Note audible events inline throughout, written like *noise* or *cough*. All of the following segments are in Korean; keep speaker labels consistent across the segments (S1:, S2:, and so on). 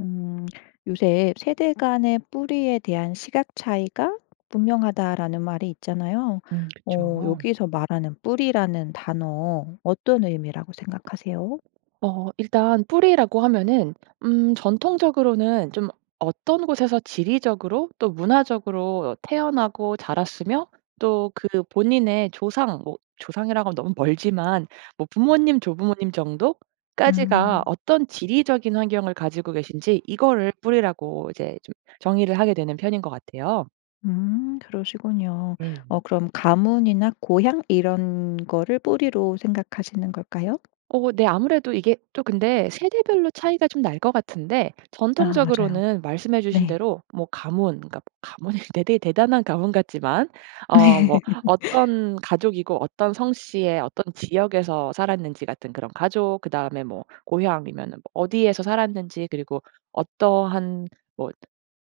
S1: 음 요새 "세대 간의 뿌리에 대한 시각 차이가 분명하다."라는 말이 있잖아요.
S2: 음
S1: 어
S2: 그쵸.
S1: 여기서 말하는 뿌리라는 단어 어떤 의미라고 생각하세요?
S2: 어 일단 뿌리라고 하면은 음 전통적으로는 좀 어떤 곳에서 지리적으로 또 문화적으로 태어나고 자랐으며 또 그 본인의 조상 뭐 조상이라고 너무 멀지만 뭐 부모님, 조부모님 정도까지가
S1: 음.
S2: 어떤 지리적인 환경을 가지고 계신지 이거를 뿌리라고 이제 좀 정의를 하게 되는 편인 것 같아요.
S1: 음. 그러시군요.
S2: 네.
S1: 어 그럼 가문이나 고향 이런 거를 뿌리로 생각하시는 걸까요?
S2: 어. 네. 아무래도 이게 또 근데 세대별로 차이가 좀 날 것 같은데
S1: 아 맞아요.
S2: 전통적으로는 말씀해 주신
S1: 네.
S2: 대로 뭐 가문 그러니까 뭐 가문이 대 대 대단한 가문 같지만 어
S1: 네.
S2: 뭐 어떤 가족이고 어떤 성씨의 어떤 지역에서 살았는지 같은 그런 가족 그다음에 뭐 고향이면은 뭐 어디에서 살았는지 그리고 어떠한 뭐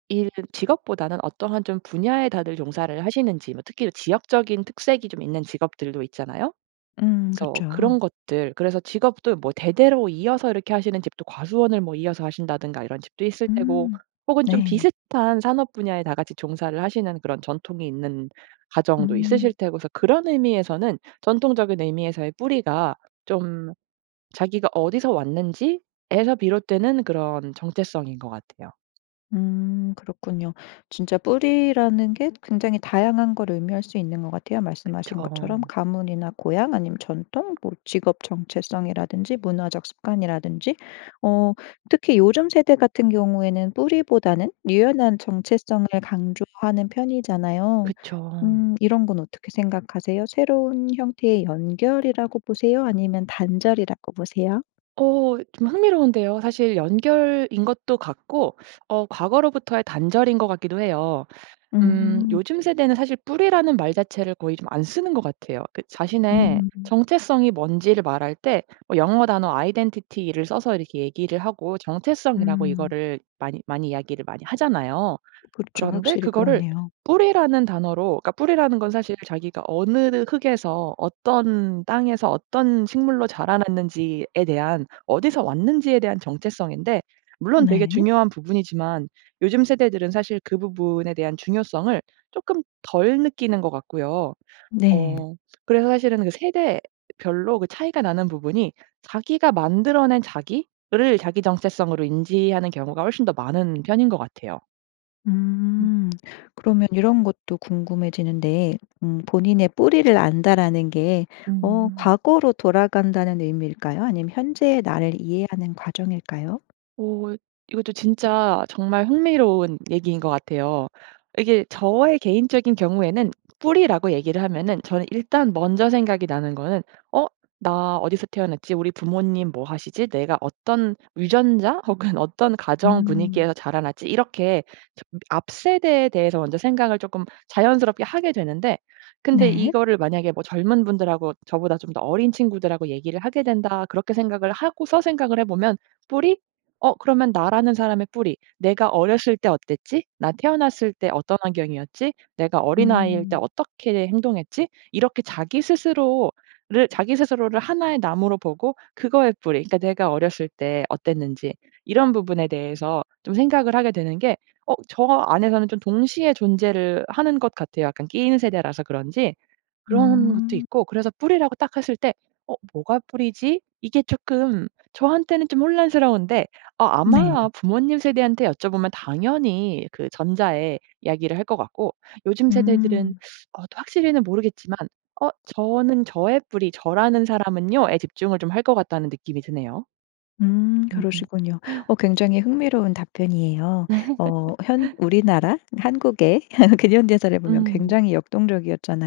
S2: 일 직업보다는 어떠한 좀 분야에 다들 종사를 하시는지 뭐 특히 일 지역적인 특색이 좀 있는 직업들도 있잖아요.
S1: 음.
S2: 그래서
S1: 그쵸.
S2: 그런 것들 그래서 직업도 뭐 대대로 이어서 이렇게 하시는 집도 과수원을 뭐 이어서 하신다든가 이런 집도 있을 테고
S1: 음.
S2: 혹은 좀
S1: 네.
S2: 비슷한 산업 분야에 다 같이 종사를 하시는 그런 전통이 있는 가정도 있으실
S1: 음.
S2: 테고 그래서 그런 의미에서는 전통적인 의미에서의 뿌리가 좀 자기가 어디서 왔는지에서 비롯되는 그런 정체성인 것 같아요.
S1: 음 그렇군요. 진짜 뿌리라는 게 굉장히 다양한 걸 의미할 수 있는 것 같아요.
S2: 그쵸.
S1: 말씀하신 것처럼 가문이나 고향 아니면 전통 뭐 직업 정체성이라든지 문화적 습관이라든지. 어 특히 요즘 세대 같은 경우에는 뿌리보다는 유연한 정체성을 강조하는 편이잖아요.
S2: 그쵸.
S1: 음. 이런 건 어떻게 생각하세요? 새로운 형태의 연결이라고 보세요 아니면 단절이라고 보세요?
S2: 어. 좀 흥미로운데요. 사실 연결인 것도 같고 어 과거로부터의 단절인 것 같기도 해요. 음.
S1: 으흠.
S2: 요즘 세대는 사실 뿌리라는 말 자체를 거의 좀 안 쓰는 것 같아요. 그 자신의
S1: 음.
S2: 정체성이 뭔지를 말할 때 어 영어 단어 아이덴티티를 써서 이렇게 얘기를 하고 정체성이라고
S1: 음.
S2: 이거를 많이 많이 이야기를 많이 하잖아요.
S1: 그렇죠.
S2: 그런데
S1: 확실히
S2: 그거를
S1: 그렇네요.
S2: 뿌리라는 단어로 그러니까 뿌리라는 건 사실 자기가 어느 흙에서 어떤 땅에서 어떤 식물로 자라났는지에 대한 어디서 왔는지에 대한 정체성인데 물론 되게
S1: 네.
S2: 중요한 부분이지만 요즘 세대들은 사실 그 부분에 대한 중요성을 쪼끔 덜 느끼는 것 같고요.
S1: 네.
S2: 어. 그래서 사실은 그 세대별로 그 차이가 나는 부분이 자기가 만들어 낸 자기를 자기 정체성으로 인지하는 경우가 훨씬 더 많은 편인 것 같아요. 음.
S1: 음. 그러면 이런 것도 궁금해지는데 음 본인의 뿌리를 안다라는 게 어
S2: 음.
S1: 과거로 돌아간다는 의미일까요? 아니면 현재의 나를 이해하는 과정일까요?
S2: 어 이것도 진짜 정말 흥미로운 얘기인 것 같아요. 이게 저의 개인적인 경우에는 뿌리라고 얘기를 하면은 저는 일단 먼저 생각이 나는 거는 '어 나 어디서 태어났지? 우리 부모님 뭐 하시지? 내가 어떤 유전자 혹은 어떤 가정
S1: 음.
S2: 분위기에서 자라났지?' 이렇게 점 앞세대에 대해서 먼저 생각을 조금 자연스럽게 하게 되는데 근데
S1: 네.
S2: 이거를 만약에 뭐 젊은 분들하고 저보다 좀 더 어린 친구들하고 얘기를 하게 된다. 그렇게 생각을 하고서 생각을 해보면 '뿌리? 어 그러면 나라는 사람의 뿌리. 내가 어렸을 때 어땠지? 나 태어났을 때 어떤 환경이었지? 내가 어린아이일 때
S1: 음.
S2: 어떻게 행동했지?' 이렇게 자기 스스로를 자기 스스로를 하나의 나무로 보고 그거의 뿌리 그러니까 내가 어렸을 때 어땠는지 이런 부분에 대해서 좀 생각을 하게 되는 게 어 저 안에서는 좀 동시에 존재를 하는 것 같아요. 약간 끼인 세대라서 그런지. 그런 것도
S1: 음.
S2: 있고 그래서 뿌리라고 딱 했을 때 '어 뭐가 뿌리지?' 이게 쪼끔 저한테는 좀 혼란스러운데 아 아마
S1: 네.
S2: 부모님 세대한테 여쭤보면 당연히 그 전자의 이야기를 할 것 같고 요즘 세대들은
S1: 음.
S2: 어 또 확실히는 모르겠지만 어 '저는 저의 뿌리 저라는 사람은요.'에 집중을 좀 할 거 같다는 느낌이 드네요.
S1: 음.
S2: 으음.
S1: 그러시군요. 어 굉장히 흥미로운 답변이에요. 어 현
S2: *laughs*
S1: 우리나라 한국의 *laughs* 근현대사를 보면
S2: 음.
S1: 굉장히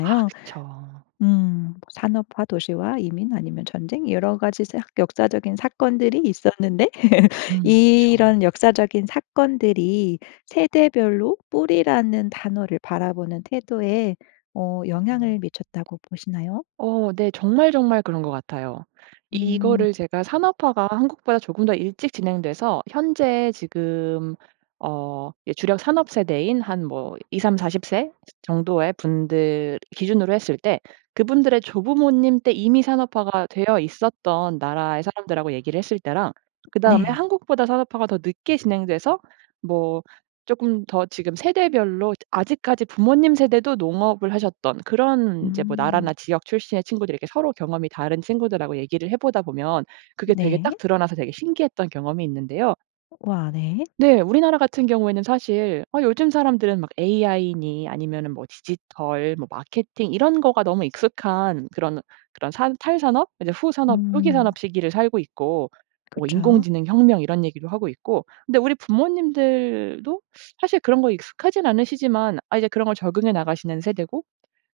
S2: 아 그쵸.
S1: 음 산업화 도시와 이민 아니면 전쟁 여러 가지 사 역사적인 사건들이 있었는데 *laughs*
S2: 음 그쵸.
S1: 이런 역사적인 사건들이 세대 별로 뿌리라는 단어를 바라보는 태도에 어
S2: 음.
S1: 영향을 미쳤다고 보시나요?
S2: 어 네. 정말 정말 그런 것 같아요.
S1: 음.
S2: 이거를 제가 산업화가 한국보다 조금 더 일찍 진행돼서 현재 지금 어 이 주력 산업 세대인 한 뭐 2-3-40 세 정도의 분들 기준으로 했을 때 그분들의 조부모님 때 이미 산업화가 되어 있었던 나라의 사람들하고 얘기를 했을 때랑 그다음에
S1: 네.
S2: 한국보다 산업화가 더 늦게 진행돼서 뭐 쪼끔 더 지금 세대별로 드 아직까지 부모님 세대도 농업을 하셨던 그런 인제 뭐
S1: 음.
S2: 나라나 지역 출신의 친구들 이렇게 서로 경험이 다른 친구들하고 얘기를 해 보다 보면 그게 되게
S1: 네.
S2: 딱 드러나서 되게 신기했던 경험이 있는데요.
S1: 우와. 네.
S2: 네. 우리나라 같은 경우에는 사실 어 요즘 사람들은 막 AI니 아니면은 뭐 디지털 뭐 마케팅 이런 거가 너무 익숙한 그런 그런 산 탈산업 이제 후산업, 후기 산업
S1: 응.
S2: 시기를 살고 있고 뭐
S1: 그쵸.
S2: 인공지능 혁명 이런 얘기도 하고 있고 근데 우리 부모님들도 사실 그런 거 익숙하진 않으시지만 아 이제 그런 걸 적응해 나가시는 세대고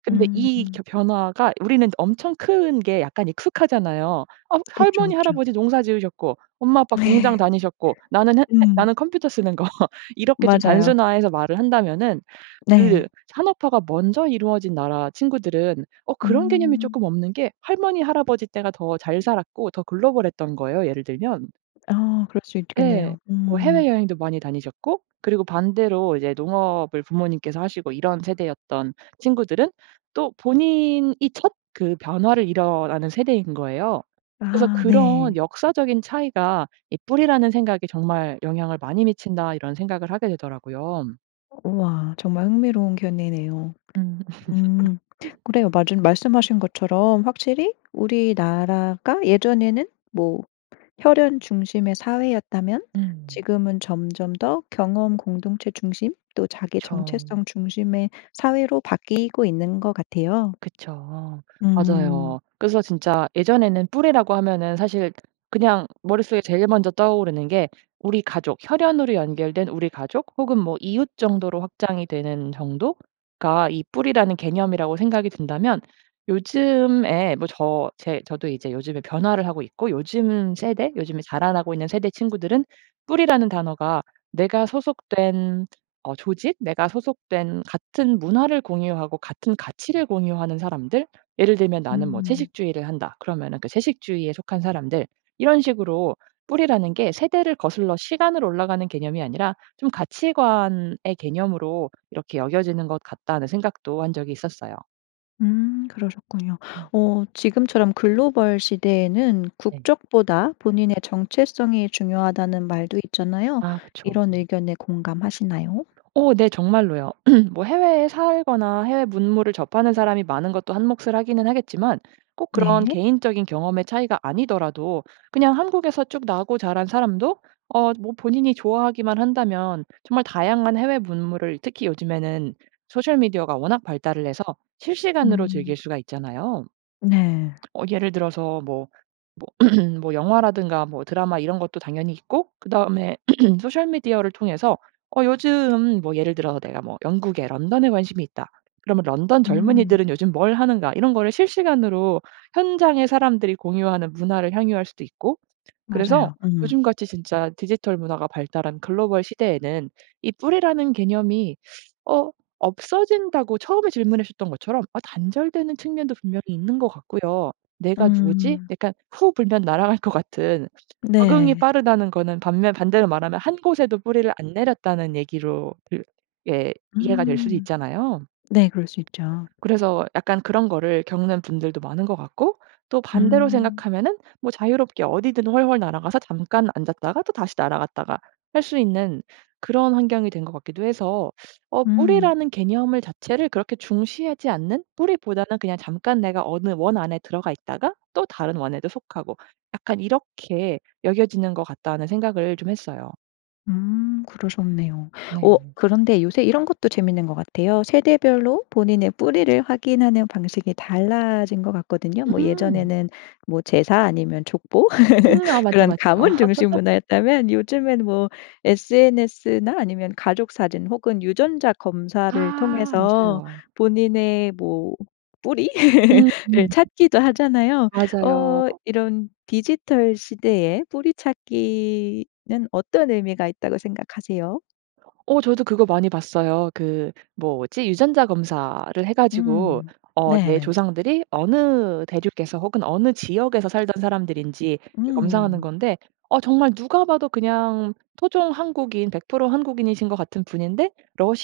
S2: 근데 이
S1: 음.
S2: 겨 변화가 우리는 엄청 큰 게 약간 익숙하잖아요. 어
S1: 그쵸
S2: 할머니,
S1: 그쵸.
S2: 할아버지 농사 지으셨고 엄마 아빠 공장
S1: *laughs*
S2: 다니셨고 나는 했 했
S1: 음.
S2: 나는 컴퓨터 쓰는 거 이렇게 좀
S1: 맞아요.
S2: 단순화해서 말을 한다면은
S1: 네.
S2: 그 산업화가 먼저 이루어진 나라 친구들은 어 그런 개념이
S1: 음.
S2: 쪼끔 없는 게 할머니, 할아버지 때가 더 잘 살았고 더 글로벌했던 거예요 예를 들면.
S1: 아 그럴 수
S2: 예.
S1: 있겠네요.
S2: 뭐
S1: 음.
S2: 해외여행도 많이 다니셨고 그리고 반대로 이제 농업을 부모님께서 하시고 이런 세대였던 친구들은 또 본인이 첫 그 변화를 일어나는 세대인 거예요. 그래서
S1: 아
S2: '그런
S1: 네.
S2: 역사적인 차이가 이 뿌리라는 생각에 정말 영향을 많이 미친다.' 이런 생각을 하게 되더라고요.
S1: 우와. 정말 흥미로운 견해네요.
S2: 음.
S1: 음.
S2: *laughs*
S1: 그래요. 마즌 말씀하신 것처럼 확실히 우리나라가 예전에는 뭐 혈연 중심의 사회였다면
S2: 음.
S1: 지금은 점점 더 경험 공동체 중심 또 자기
S2: 그쵸.
S1: 정체성 중심의 사회로 바뀌고 있는 것 같아요.
S2: 그쵸.
S1: 음.
S2: 맞아요. 그래서 진짜 예전에는 뿌리라고 하면은 사실 그냥 머릿속에 제일 먼저 떠오르는 게 우리 가족 혈연으로 연결된 우리 가족 혹은 뭐 이웃 정도로 확장이 되는 정도가 이 뿌리라는 개념이라고 생각이 든다면 요즘에 뭐 저 제 저도 이제 요즘에 변화를 하고 있고 요즘 세대 요즘에 자라나고 있는 세대 친구들은 뿌리라는 단어가 내가 소속된 어 조직 내가 소속된 같은 문화를 공유하고 같은 가치를 공유하는 사람들 예를 들면 나는 뭐
S1: 음.
S2: 채식주의를 한다. 그러면은 그 채식주의에 속한 사람들 이런 식으로 뿌리라는 게 세대를 거슬러 시간으로 올라가는 개념이 아니라 좀 '가치관의 개념으로 이렇게 여겨지는 것 같다.'는 생각도 한 적이 있었어요.
S1: 음. 그러셨군요.
S2: 음.
S1: 어 지금처럼 글로벌 시대에는
S2: 네.
S1: 국적보다 본인의 정체성이 중요하다는 말도 있잖아요.
S2: 아 그쵸.
S1: 이런 의견에 공감하시나요?
S2: 어 네. 정말로요. *clears throat* 뭐 해외에 살거나 해외 문물을 접하는 사람이 많은 것도 한 몫을 하기는 하겠지만 꼭 그런
S1: 네.
S2: 개인적인 경험의 차이가 아니더라도 그냥 한국에서 쭉 나고 자란 사람도 어 뭐 본인이 좋아하기만 한다면 정말 다양한 해외 문물을 특히 요즘에는 소셜 미디어가 워낙 발달을 해서 실시간으로 즐길
S1: 음.
S2: 수가 있잖아요.
S1: 네.
S2: 어 예를 들어서 뭐 뭐 *clears throat* 뭐 영화라든가 뭐 드라마 이런 것도 당연히 있고 그다음에 *clears throat* 소셜 미디어를 통해서 어 요즘 뭐 예를 들어서 '내가 뭐 영국의 런던에 관심이 있다.' 그러면 '런던
S1: 음.
S2: 젊은이들은 요즘 뭘 하는가.' 이런 거를 실시간으로 현장에 사람들이 공유하는 문화를 향유할 수도 있고 그래서
S1: 맞아요. 음.
S2: 요즘같이 진짜 디지털 문화가 발달한 글로벌 시대에는 이 뿌리라는 개념이 어 없어진다고 처음에 질문하셨던 것처럼 어 단절되는 측면도 분명히 있는 것 같고요. '내가 누구지?'
S1: 음.
S2: 약간 후 불면 날아갈 것 같은 적응이
S1: 네.
S2: 빠르다는 거는 반면 반대로 말하면 한 곳에도 뿌리를 안 내렸다는 얘기로 들 예 이해가 될 수도
S1: 음.
S2: 있잖아요.
S1: 네. 그럴 수 있죠.
S2: 그래서 약간 그런 거를 겪는 분들도 많은 것 같고 또 반대로
S1: 음.
S2: 생각하면은 뭐 자유롭게 어디든 훨훨 날아가서 잠깐 앉았다가 또 다시 날아갔다가 할 수 있는 그런 환경이 된 것 같기도 해서 어
S1: 음.
S2: 뿌리라는 개념의 자체를 그렇게 중시하지 않는 뿌리보다는 그냥 잠깐 내가 어느 원 안에 들어가 있다가 또 다른 원에도 속하고 약간 이렇게 여겨지는 것 같다는 생각을 좀 했어요.
S1: 음. 그러셨네요. 어
S2: 네.
S1: 그런데 요새 이런 것도 재밌는 것 같아요. 세대별로 본인의 뿌리를 확인하는 방식이 달라진 거 같거든요. 뭐
S2: 음.
S1: 예전에는 뭐 제사 아니면 족보?
S2: 음 아.
S1: *laughs*
S2: 맞죠,
S1: 그런
S2: 맞죠.
S1: 가문 중심
S2: *laughs*
S1: 문화였다면 요즘엔 뭐 SNS나 아니면 가족사진 혹은 유전자 검사를
S2: 아.
S1: 통해서
S2: 맞아요.
S1: 본인의 뭐 뿌리? *laughs*
S2: 음.
S1: 를
S2: 음.
S1: 찾기도 하잖아요.
S2: 맞아요.
S1: 어 이런 디지털 시대에 뿌리 찾기는 어떤 의미가 있다고 생각하세요?
S2: 어 저도 그거 많이 봤어요. 그 뭐지? 유전자 검사를 해 가지고
S1: 음.
S2: 어 내
S1: 네.
S2: 조상들이 어느 대륙에서 혹은 어느 지역에서 살던 사람들인지 이 검사하는
S1: 음.
S2: 건데 어 정말 누가 봐도 그냥 토종 한국인 100% 한국인이신 것 같은 분인데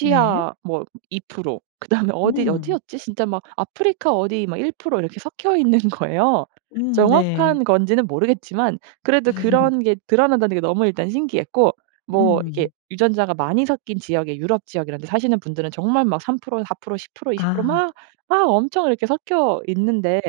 S1: 네.
S2: 뭐 2% 그다음에 어디
S1: 음.
S2: 어디였지? 진짜 막 아프리카 어디 막 1% 이렇게 섞여있는 거예요.
S1: 음. 네.
S2: 정확한 건지는 모르겠지만 그래도
S1: *laughs*
S2: 그런 게 드러난다는 게 너무 일단 신기했고 뭐 이게
S1: 음.
S2: 유전자가 많이 섞인 지역에 유럽 지역 이런 데 사시는 분들은 정말 막 3% 4% 10% 20%
S1: 아.
S2: 막 막 엄청 이렇게 섞여있는데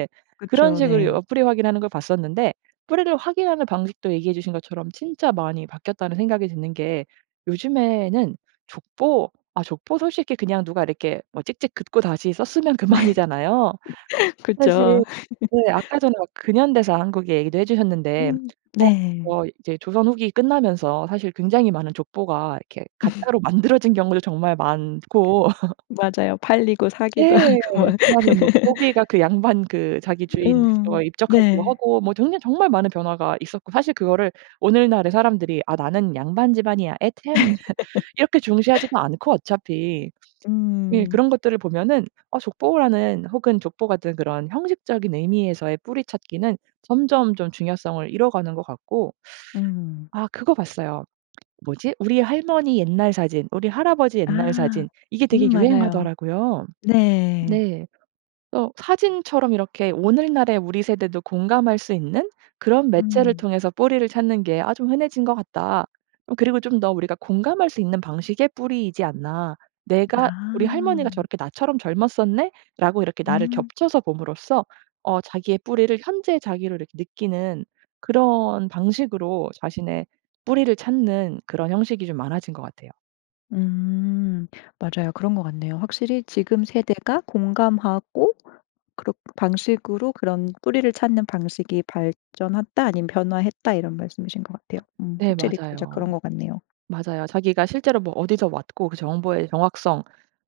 S2: 그런
S1: 그쵸.
S2: 식으로 어
S1: 네.
S2: 뿌리 확인하는 걸 봤었는데. 뿌리를 확인하는 방식도 얘기해주신 것처럼 진짜 많이 바뀌었다는 생각이 드는 게 요즘에는 족보 아 족보 솔직히 그냥 누가 이렇게 막 찍찍 긋고 다시 썼으면 그만이잖아요.
S1: *laughs*
S2: 사실
S1: 그쵸.
S2: 네
S1: *laughs*
S2: 아까 전에 막 근현대사 한국 얘기도 해 주셨는데
S1: 음.
S2: 어
S1: 네.
S2: 뭐 이제 조선 후기 끝나면서 사실 굉장히 많은 족보가 이렇게 가짜로
S1: *laughs*
S2: 만들어진 경우도 정말 많고 *laughs*
S1: 맞아요. 팔리고 사기도
S2: 예.
S1: 하고 막.
S2: 그다음에 뭐 노비가
S1: *laughs*
S2: 그 양반 그 자기 주인 뭐
S1: 음.
S2: 입적하기도
S1: 네.
S2: 하고 뭐 들으면 정말 많은 변화가 있었고 사실 그거를 오늘날의 사람들이 "아 나는 양반 집안이야. 엣헴." *laughs* 이렇게 중시하지도
S1: *laughs*
S2: 않고 어차피. 예
S1: 음.
S2: 그런 것들을 보면은 어 족보라는 혹은 족보 같은 그런 형식적인 의미에서의 뿌리 찾기는 점점 좀 중요성을 잃어가는 거 같고
S1: 음.
S2: 아 그거 봤어요. 뭐지? 우리 할머니 옛날 사진 우리 할아버지 옛날
S1: 아.
S2: 사진 이게 되게
S1: 음 맞아요.
S2: 유행하더라고요.
S1: 네.
S2: 네. 어 사진처럼 이렇게 오늘날의 우리 세대도 공감할 수 있는 그런 매체를
S1: 음.
S2: 통해서 뿌리를 찾는 게 아 좀 흔해진 거 같다. 어 그리고 좀 더 우리가 공감할 수 있는 방식의 뿌리이지 않나. 내가 "우리 할머니가
S1: 아.
S2: 저렇게 나처럼 젊었었네?'라고 이렇게 나를
S1: 음.
S2: 겹쳐서 봄으로써 어 자기의 뿌리를 현재의 자기를 이렇게 느끼는 그런 방식으로 자신의 뿌리를 찾는 그런 형식이 좀 많아진 것 같아요.
S1: 음. 맞아요. 그런 것 같네요. 확실히 지금 세대가 공감하고 그런 방식으로 그런 뿌리를 찾는 방식이 발전했다. 아니면 변화했다. 이런 말씀이신 것 같아요. 음.
S2: 네.
S1: 확실히 진짜
S2: 맞아요.
S1: 그런 것 같네요.
S2: 맞아요. 자기가 실제로 뭐 어디서 왔고 그 정보의 정확성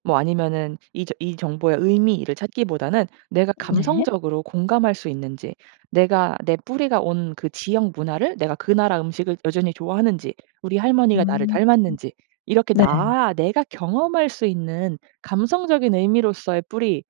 S2: 뭐 아니면은 이 저 이 정보의 의미를 찾기보다는 내가
S1: 네.
S2: 감성적으로 공감할 수 있는지 내가 내 뿌리가 온 그 지역 문화를 내가 그 나라 음식을 여전히 좋아하는지 우리 할머니가 나를
S1: 음.
S2: 닮았는지 이렇게
S1: 네.
S2: 나 내가 경험할 수 있는 감성적인 의미로서의 뿌리를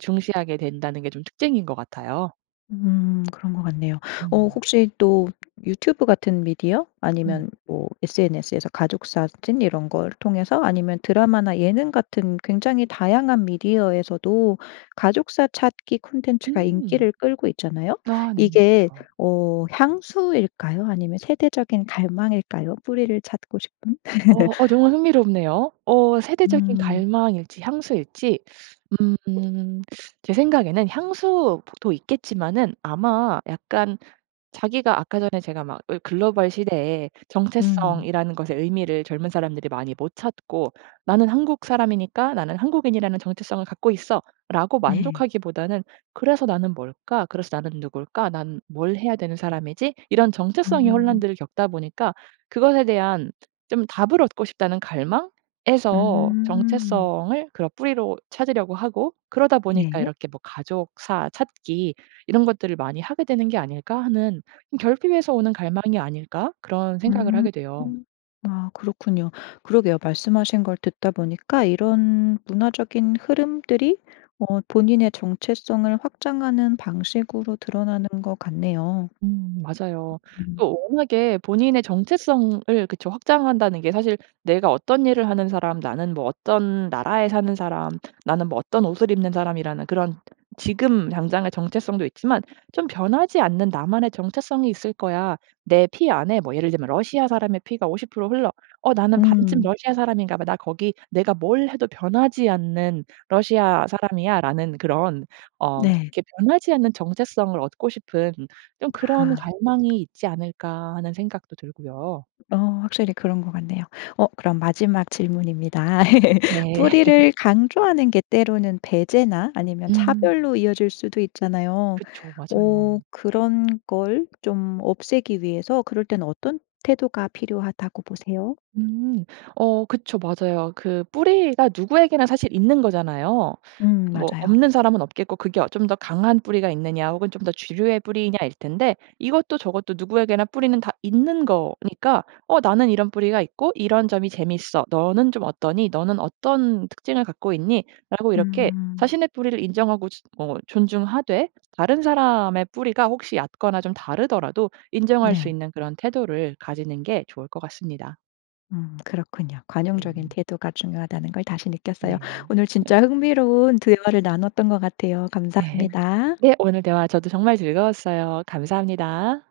S2: 중시하게 된다는 게 좀 특징인 것 같아요.
S1: 음. 그런 것 같네요. 어
S2: 음.
S1: 혹시 또 유튜브 같은 미디어
S2: 음.
S1: 아니면 뭐 SNS에서 가족사진 이런 걸 통해서 아니면 드라마나 예능 같은 굉장히 다양한 미디어에서도 가족사 찾기 콘텐츠가
S2: 음.
S1: 인기를 끌고 있잖아요?
S2: 아 네네.
S1: 이게
S2: 그렇죠.
S1: 어 향수일까요 아니면 세대적인 갈망일까요 뿌리를 찾고 싶은?
S2: 어. 어
S1: *laughs*
S2: 정말 흥미롭네요. 어 세대적인
S1: 음.
S2: 갈망일지 향수일지? 음. 제 생각에는 향수 보 도 있겠지만은 아마 약간 자기가 아까 전에 제가 막 을 글로벌 시대에
S1: 음.
S2: 정체성이라는 것의 의미를 젊은 사람들이 많이 못 찾고 '나는 한국 사람이니까 나는 한국인이라는 정체성을 갖고 있어.'라고
S1: 네.
S2: 만족하기보다는 그래서 '나는 뭘까? 그래서 나는 누굴까? 나는 뭘 해야 되는 사람이지?' 이런 정체성의
S1: 음.
S2: 혼란들을 겪다 보니까 그것에 대한 좀 답을 얻고 싶다는 갈망에서
S1: 음.
S2: 정체성을 그런 뿌리로 찾으려고 하고 그러다 보니까
S1: 네.
S2: 이렇게 뭐 '가족사 찾기 이런 것들을 많이 하게 되는 게 아닐까?' 하는 음 '결핍에서 오는 갈망이 아닐까?' 그런 생각을
S1: 음.
S2: 하게 돼요.
S1: 음. 아 그렇군요. 그러게요. 말씀하신 걸 듣다 보니까 이런 문화적인 흐름들이 어 본인의 정체성을 확장하는 방식으로 드러나는 것 같네요.
S2: 음. 맞아요.
S1: 음.
S2: 또 워낙에 본인의 정체성을 그쵸. 확장한다는 게 사실 내가 어떤 일을 하는 사람 나는 뭐 어떤 나라에 사는 사람 나는 뭐 어떤 옷을 입는 사람이라는 그런 지금 당장의 정체성도 있지만 좀 '변하지 않는 나만의 정체성이 있을 거야. 내 피 안에 뭐 예를 들면 러시아 사람의 피가 50% 흘러. 어 나는 반쯤
S1: 음.
S2: 러시아 사람인가 봐. 나 거기 내가 뭘 해도 변하지 않는 러시아 사람이야.'라는 그런 어
S1: 네.
S2: 그렇게 변하지 않는 정체성을 얻고 싶은 좀 그런
S1: 아.
S2: 갈망이 있지 않을까 하는 생각도 들고요.
S1: 어. 확실히 그런 것 같네요. 어 그럼 마지막 질문입니다. *laughs*
S2: 네. *laughs*
S1: 뿌리를 강조하는 게 때로는 배제나 아니면
S2: 음.
S1: 차별로 이어질 수도 있잖아요.
S2: 그쵸. 맞아요.
S1: 어 그런 걸 좀 없애기 위해서 그럴 땐 어떤 태도가 필요하다고 보세요?
S2: 음. 어 그쵸. 맞아요. 그 뿌리가 누구에게나 사실 있는 거잖아요.
S1: 음.
S2: 뭐
S1: 맞아요.
S2: 없는 사람은 없겠고 그게 어 좀 더 강한 뿌리가 있느냐. 혹은 좀 더 주류의 뿌리이냐일 텐데 이것도 저것도 누구에게나 뿌리는 다 있는 거니까 어 나는 이런 뿌리가 있고 이런 점이 재미있어. 너는 좀 어떠니? 너는 어떤 특징을 갖고 있니라고 이렇게
S1: 음.
S2: 자신의 뿌리를 인정하고 즛 어 존중하되 다른 사람의 뿌리가 혹시 얕거나 좀 다르더라도 인정할 수
S1: 네.
S2: 있는 그런 태도를 가지는 게 좋을 것 같습니다.
S1: 음. 그렇군요. 관용적인
S2: 네.
S1: 태도가 중요하다는 걸 다시 느꼈어요.
S2: 네.
S1: 오늘 진짜 흥미로운 대화를 나눴던 것 같아요.
S2: 네.
S1: 감사합니다.
S2: 네. 오늘 대화 저도 정말 즐거웠어요. 감사합니다.